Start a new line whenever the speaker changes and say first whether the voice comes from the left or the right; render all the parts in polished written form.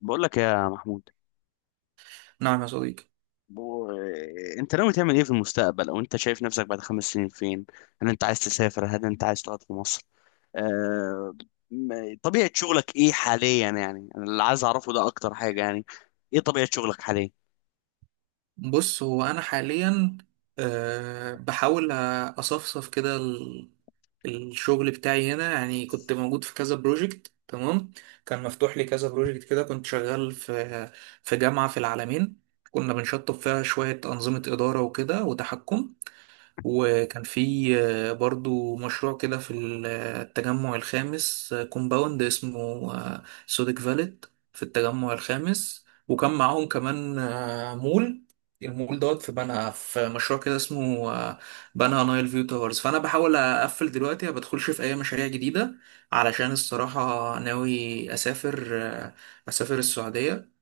left: بقول لك يا محمود.
right: نعم يا صديقي.
left: بو... انت ناوي تعمل ايه في المستقبل، او انت شايف نفسك بعد خمس سنين فين؟ هل انت عايز تسافر؟ هل انت عايز تقعد في مصر؟ آه... طبيعة شغلك ايه حاليا؟ يعني انا اللي عايز اعرفه ده اكتر حاجة يعني. ايه طبيعة شغلك حاليا؟
right: بص، هو أنا حاليا بحاول أصفصف كده الشغل بتاعي هنا، يعني كنت موجود في كذا بروجكت. تمام. كان مفتوح لي كذا بروجكت كده، كنت شغال في جامعة في العالمين، كنا بنشطب فيها شوية أنظمة إدارة وكده وتحكم. وكان في برضو مشروع كده في التجمع الخامس، كومباوند اسمه سودك فاليد في التجمع الخامس. وكان معاهم كمان مول، المول دوت في بنها، في مشروع كده اسمه بنها نايل فيو تاورز. فانا بحاول اقفل دلوقتي، ما بدخلش في اي مشاريع جديده، علشان الصراحه ناوي اسافر اسافر السعوديه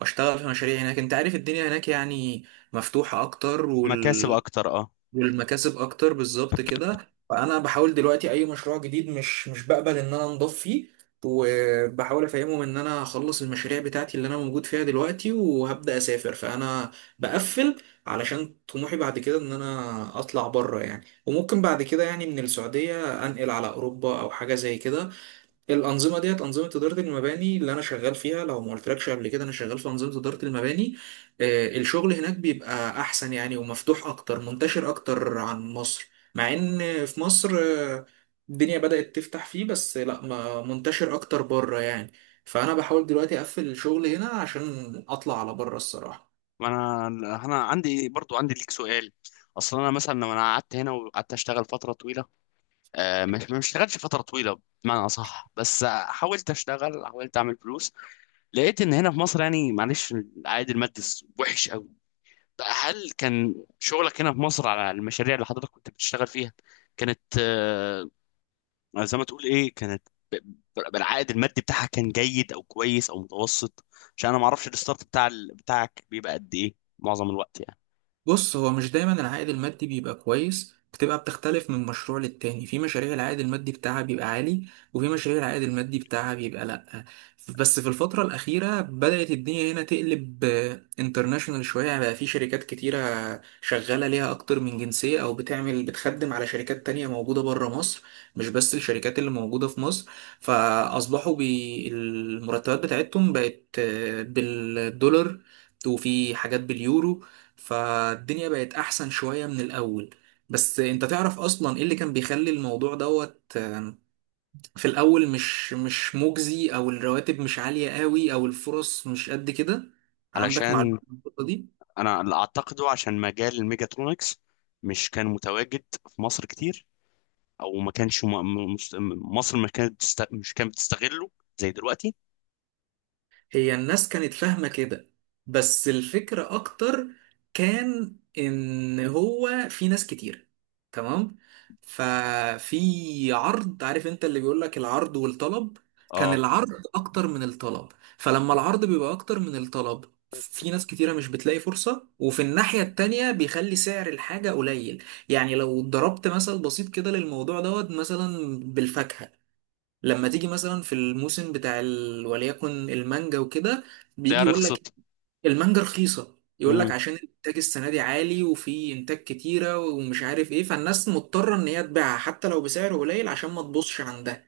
right: واشتغل في مشاريع هناك. انت عارف الدنيا هناك يعني مفتوحه اكتر،
left: مكاسب اكتر، اه.
right: والمكاسب اكتر بالظبط كده. فانا بحاول دلوقتي اي مشروع جديد مش بقبل ان انا انضف فيه، وبحاول افهمهم ان انا هخلص المشاريع بتاعتي اللي انا موجود فيها دلوقتي وهبدا اسافر. فانا بقفل، علشان طموحي بعد كده ان انا اطلع بره يعني، وممكن بعد كده يعني من السعوديه انقل على اوروبا او حاجه زي كده. الانظمه ديت انظمه اداره المباني اللي انا شغال فيها، لو ما قلتلكش قبل كده، انا شغال في انظمه اداره المباني. الشغل هناك بيبقى احسن يعني، ومفتوح اكتر، منتشر اكتر عن مصر. مع ان في مصر الدنيا بدات تفتح فيه، بس لا، ما منتشر اكتر بره يعني. فانا بحاول دلوقتي اقفل الشغل هنا عشان اطلع على بره الصراحه.
left: ما انا عندي، برضو عندي ليك سؤال. اصلا انا مثلا لو انا قعدت هنا وقعدت اشتغل فترة طويلة. مش ما اشتغلتش فترة طويلة بمعنى اصح، بس حاولت اشتغل، حاولت اعمل فلوس. لقيت ان هنا في مصر يعني، معلش، العائد المادي وحش قوي. هل كان شغلك هنا في مصر على المشاريع اللي حضرتك كنت بتشتغل فيها كانت، زي ما تقول ايه، كانت بالعائد المادي بتاعها كان جيد او كويس او متوسط؟ عشان انا ما اعرفش الستارت بتاع بتاعك بيبقى قد ايه معظم الوقت يعني.
right: بص، هو مش دايما العائد المادي بيبقى كويس، بتبقى بتختلف من مشروع للتاني. في مشاريع العائد المادي بتاعها بيبقى عالي، وفي مشاريع العائد المادي بتاعها بيبقى لأ. بس في الفترة الأخيرة بدأت الدنيا هنا تقلب انترناشونال شوية يعني. بقى في شركات كتيرة شغالة ليها أكتر من جنسية، أو بتعمل بتخدم على شركات تانية موجودة بره مصر، مش بس الشركات اللي موجودة في مصر. فأصبحوا بي المرتبات بتاعتهم بقت بالدولار، وفي حاجات باليورو. فالدنيا بقت احسن شوية من الاول. بس انت تعرف اصلا ايه اللي كان بيخلي الموضوع دوت، في الاول مش مجزي، او الرواتب مش عالية قوي، او الفرص مش قد كده؟ عندك معلومة
left: علشان
right: عن النقطة دي؟
left: انا اللي اعتقده عشان مجال الميجاترونكس مش كان متواجد في مصر كتير، او ما كانش مصر ما كانت مش كانت بتستغله زي دلوقتي.
right: هي الناس كانت فاهمة كده، بس الفكرة أكتر كان إن هو في ناس كتير. تمام. ففي عرض، عارف أنت اللي بيقولك العرض والطلب، كان
left: اه،
right: العرض أكتر من الطلب. فلما العرض بيبقى أكتر من الطلب، في ناس كتيرة مش بتلاقي فرصة، وفي الناحية التانية بيخلي سعر الحاجة قليل. يعني لو ضربت مثل بسيط كده للموضوع دوت، مثلا بالفاكهة، لما تيجي مثلا في الموسم بتاع وليكن المانجا وكده،
left: تلاقيها
right: بيجي يقول لك
left: رخصت.
right: المانجا رخيصة، يقول لك
left: مم.
right: عشان الانتاج السنة دي عالي وفي انتاج كتيرة ومش عارف ايه، فالناس مضطرة ان هي تبيعها حتى لو بسعر قليل عشان ما تبوظش عندها.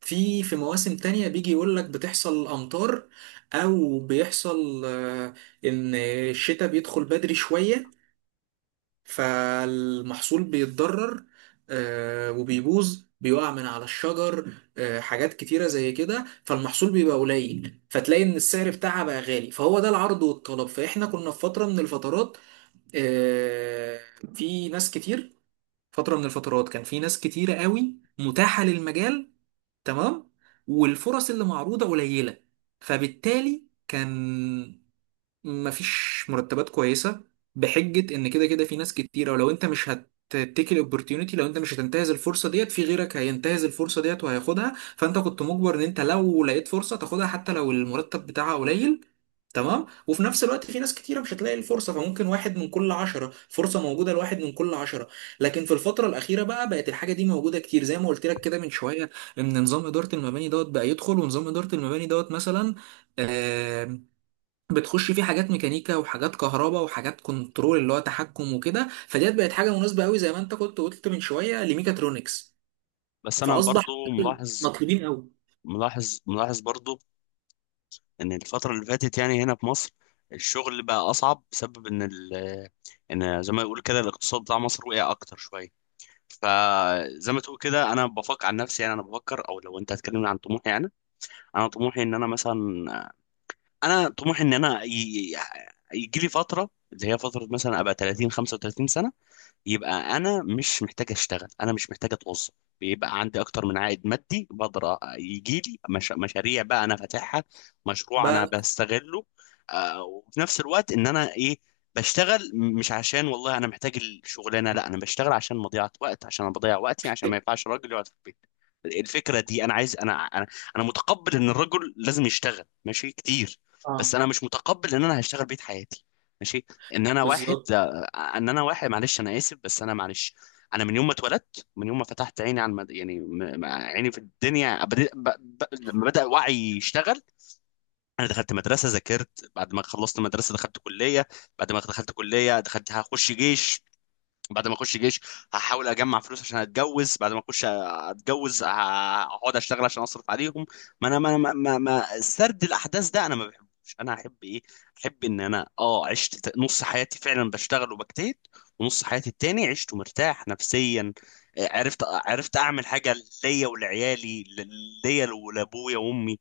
right: في مواسم تانية بيجي يقول لك بتحصل امطار، او بيحصل ان الشتاء بيدخل بدري شوية، فالمحصول بيتضرر، وبيبوظ، بيقع من على الشجر. حاجات كتيرة زي كده، فالمحصول بيبقى قليل، فتلاقي ان السعر بتاعها بقى غالي. فهو ده العرض والطلب. فاحنا كنا في فترة من الفترات، آه، في ناس كتير، فترة من الفترات كان في ناس كتيرة قوي متاحة للمجال. تمام. والفرص اللي معروضة قليلة، فبالتالي كان مفيش مرتبات كويسة، بحجة ان كده كده في ناس كتيرة، ولو انت مش هتتيك الاوبورتيونيتي، لو انت مش هتنتهز الفرصة ديت، في غيرك هينتهز الفرصة ديت وهياخدها. فانت كنت مجبر ان انت لو لقيت فرصة تاخدها حتى لو المرتب بتاعها قليل. تمام. وفي نفس الوقت في ناس كتيرة مش هتلاقي الفرصة، فممكن واحد من كل عشرة، فرصة موجودة لواحد من كل عشرة. لكن في الفترة الأخيرة بقى بقت الحاجة دي موجودة كتير، زي ما قلت لك كده من شوية، إن نظام إدارة المباني دوت بقى يدخل. ونظام إدارة المباني دوت مثلا بتخش فيه حاجات ميكانيكا وحاجات كهرباء وحاجات كنترول اللي هو تحكم وكده، فديت بقت حاجه مناسبه قوي زي ما انت كنت قلت من شويه لميكاترونكس.
left: بس انا برضو
right: فاصبح
left: ملاحظ،
right: مطلوبين قوي.
left: ملاحظ برضو ان الفتره اللي فاتت يعني هنا في مصر، الشغل بقى اصعب بسبب ان زي ما يقول كده الاقتصاد بتاع مصر وقع اكتر شويه. فزي ما تقول كده انا بفكر عن نفسي يعني، انا بفكر، او لو انت هتكلمني عن طموحي يعني، انا طموحي ان انا مثلا، انا طموحي ان انا يجي لي فتره اللي هي فتره مثلا ابقى 30 35 سنه، يبقى انا مش محتاج اشتغل، انا مش محتاج اتوظف. بيبقى عندي اكتر من عائد مادي، بقدر يجي لي مش... مشاريع بقى انا فاتحها، مشروع انا
right: بقى.
left: بستغله. آه، وفي نفس الوقت ان انا ايه، بشتغل، مش عشان والله انا محتاج الشغلانه، لا انا بشتغل عشان مضيعه وقت، عشان انا بضيع وقتي، عشان ما ينفعش راجل يقعد في البيت. الفكره دي انا عايز، انا متقبل ان الرجل لازم يشتغل، ماشي، كتير. بس
right: اه.
left: انا مش متقبل ان انا هشتغل بيت حياتي، ماشي، ان انا واحد
right: بالظبط.
left: ان انا واحد، معلش انا اسف، بس انا معلش. انا من يوم ما اتولدت، من يوم ما فتحت عيني على يعني عيني في الدنيا، لما بدأ وعي يشتغل، انا دخلت مدرسه، ذاكرت، بعد ما خلصت مدرسه دخلت كليه، بعد ما دخلت كليه دخلت هخش جيش، بعد ما اخش جيش هحاول اجمع فلوس عشان اتجوز، بعد ما اخش اتجوز هقعد اشتغل عشان اصرف عليهم. ما انا ما سرد الاحداث ده انا ما بحبوش، انا احب ايه؟ احب ان انا، عشت نص حياتي فعلا بشتغل وبجتهد، ونص حياتي التاني عشت مرتاح نفسيا. عرفت اعمل حاجه ليا ولعيالي، ليا ولابويا وامي.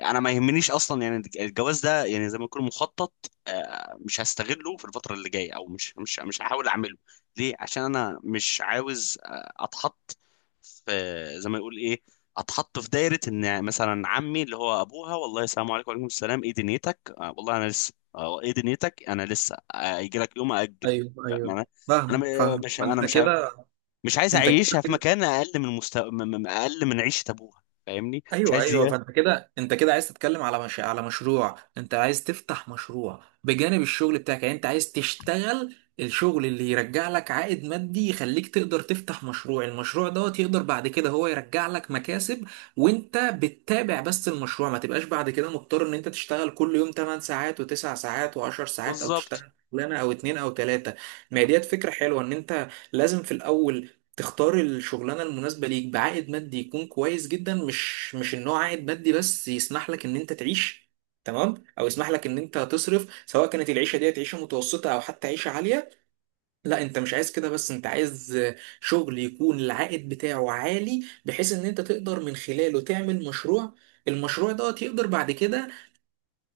left: انا ما يهمنيش اصلا يعني، الجواز ده يعني زي ما يكون مخطط. مش هستغله في الفتره اللي جايه، او مش هحاول اعمله. ليه؟ عشان انا مش عاوز، اتحط في، زي ما يقول ايه، اتحط في دايره. ان مثلا عمي اللي هو ابوها: والله السلام عليكم. وعليكم السلام. ايه دنيتك؟ والله انا لسه. ايه دنيتك؟ انا لسه. هيجي لك يوم، اجل.
right: ايوه،
left: ما
right: ايوه.
left: انا انا
right: فاهم، فاهم.
left: مش
right: ما
left: انا
right: انت كده،
left: مش عايز
right: انت
left: اعيشها في
right: كده.
left: مكان اقل من مستوى، اقل من عيشه ابوها، فاهمني؟ مش
right: ايوه،
left: عايز
right: ايوه.
left: زياده.
right: فانت كده، انت كده عايز تتكلم على مش... على مشروع. انت عايز تفتح مشروع بجانب الشغل بتاعك، يعني انت عايز تشتغل الشغل اللي يرجع لك عائد مادي يخليك تقدر تفتح مشروع، المشروع دوت يقدر بعد كده هو يرجع لك مكاسب وانت بتتابع بس المشروع. ما تبقاش بعد كده مضطر ان انت تشتغل كل يوم 8 ساعات و9 ساعات و10 ساعات، او
left: بالظبط،
right: تشتغل شغلانه او اتنين او تلاته. ما هي ديت فكره حلوه، ان انت لازم في الاول تختار الشغلانة المناسبة ليك بعائد مادي يكون كويس جدا، مش ان هو عائد مادي بس يسمح لك ان انت تعيش، تمام، او يسمح لك ان انت تصرف سواء كانت العيشة ديت عيشة متوسطة او حتى عيشة عالية. لا، انت مش عايز كده، بس انت عايز شغل يكون العائد بتاعه عالي بحيث ان انت تقدر من خلاله تعمل مشروع، المشروع ده يقدر بعد كده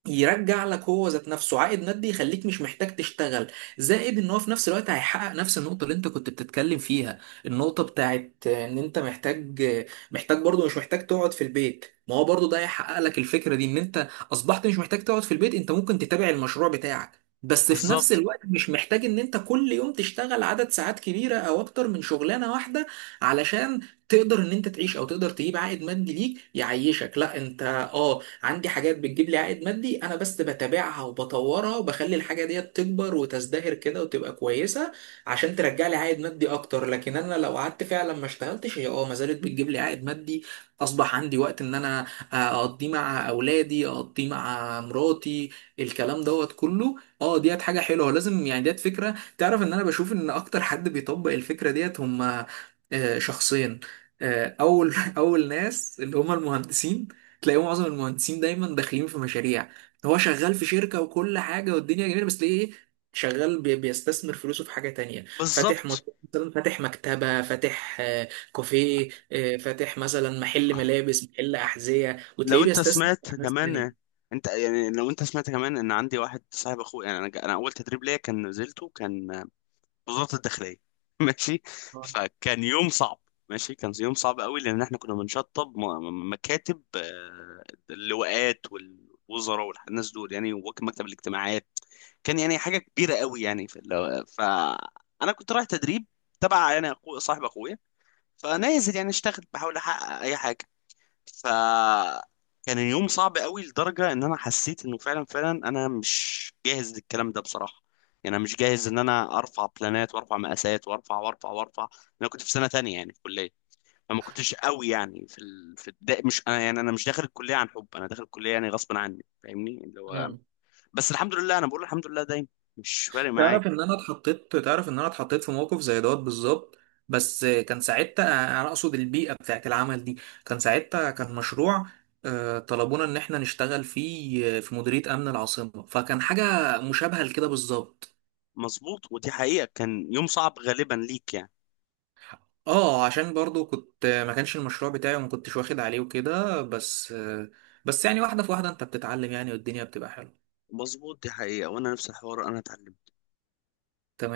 right: يرجع لك هو ذات نفسه عائد مادي يخليك مش محتاج تشتغل. زائد ان هو في نفس الوقت هيحقق نفس النقطة اللي انت كنت بتتكلم فيها، النقطة بتاعت ان انت محتاج، برضو مش محتاج تقعد في البيت. ما هو برضو ده هيحقق لك الفكرة دي ان انت اصبحت مش محتاج تقعد في البيت، انت ممكن تتابع المشروع بتاعك بس في نفس
left: بالظبط،
right: الوقت مش محتاج ان انت كل يوم تشتغل عدد ساعات كبيرة او اكتر من شغلانة واحدة، علشان تقدر ان انت تعيش او تقدر تجيب عائد مادي ليك يعيشك. لا، انت اه عندي حاجات بتجيب لي عائد مادي، انا بس بتابعها وبطورها وبخلي الحاجه ديت تكبر وتزدهر كده وتبقى كويسه، عشان ترجع لي عائد مادي اكتر. لكن انا لو قعدت فعلا ما اشتغلتش، هي اه ما زالت بتجيب لي عائد مادي. اصبح عندي وقت ان انا آه، اقضيه مع اولادي، اقضيه مع مراتي، الكلام دوت كله. اه، ديت حاجه حلوه لازم يعني. ديت فكره، تعرف ان انا بشوف ان اكتر حد بيطبق الفكره ديت هم شخصين. اول اول ناس اللي هم المهندسين. تلاقيه معظم المهندسين دايما داخلين في مشاريع، هو شغال في شركة وكل حاجة والدنيا جميلة، بس ليه ايه؟ شغال بيستثمر فلوسه في حاجة تانية، فاتح
left: بالظبط.
right: مشروع، مثلا فاتح مكتبة، فاتح كافيه، فاتح مثلا محل ملابس، محل أحذية،
left: لو
right: وتلاقيه
left: انت
right: بيستثمر
left: سمعت
right: في ناس
left: كمان،
right: تانية.
left: انت يعني لو انت سمعت كمان ان عندي واحد صاحب اخويا يعني، انا انا اول تدريب ليا كان نزلته كان وزارة الداخلية ماشي. فكان يوم صعب، ماشي، كان يوم صعب قوي لان احنا كنا بنشطب مكاتب، اللواءات والوزراء والناس دول يعني، ومكتب الاجتماعات. كان يعني حاجة كبيرة قوي يعني في فانا كنت رايح تدريب تبع يعني اخو صاحب اخويا. فنازل يعني اشتغل بحاول احقق اي حاجة. فكان اليوم صعب قوي لدرجة ان انا حسيت انه فعلا، فعلا انا مش جاهز للكلام ده بصراحة. يعني انا مش جاهز ان انا ارفع بلانات وارفع مقاسات وارفع وارفع وارفع. انا كنت في سنة تانية يعني في الكلية، فما كنتش قوي يعني في مش انا يعني، انا مش داخل الكلية عن حب، انا داخل الكلية يعني غصب عني، فاهمني اللي هو.
right: آه.
left: بس الحمد لله، انا بقول الحمد لله دايما، مش فارق معايا.
right: تعرف ان انا اتحطيت في موقف زي دوت بالظبط، بس كان ساعتها، انا اقصد البيئه بتاعت العمل دي، كان ساعتها كان مشروع طلبونا ان احنا نشتغل فيه في مديريه امن العاصمه، فكان حاجه مشابهه لكده بالظبط.
left: مظبوط، ودي حقيقة، كان يوم صعب غالبا ليك يعني.
right: اه، عشان برضو كنت، ما كانش المشروع بتاعي وما كنتش واخد عليه وكده، بس بس يعني واحده في واحده انت بتتعلم يعني، والدنيا بتبقى حلوه.
left: مظبوط، دي حقيقة، وانا نفس الحوار انا اتعلمت.
right: تمام.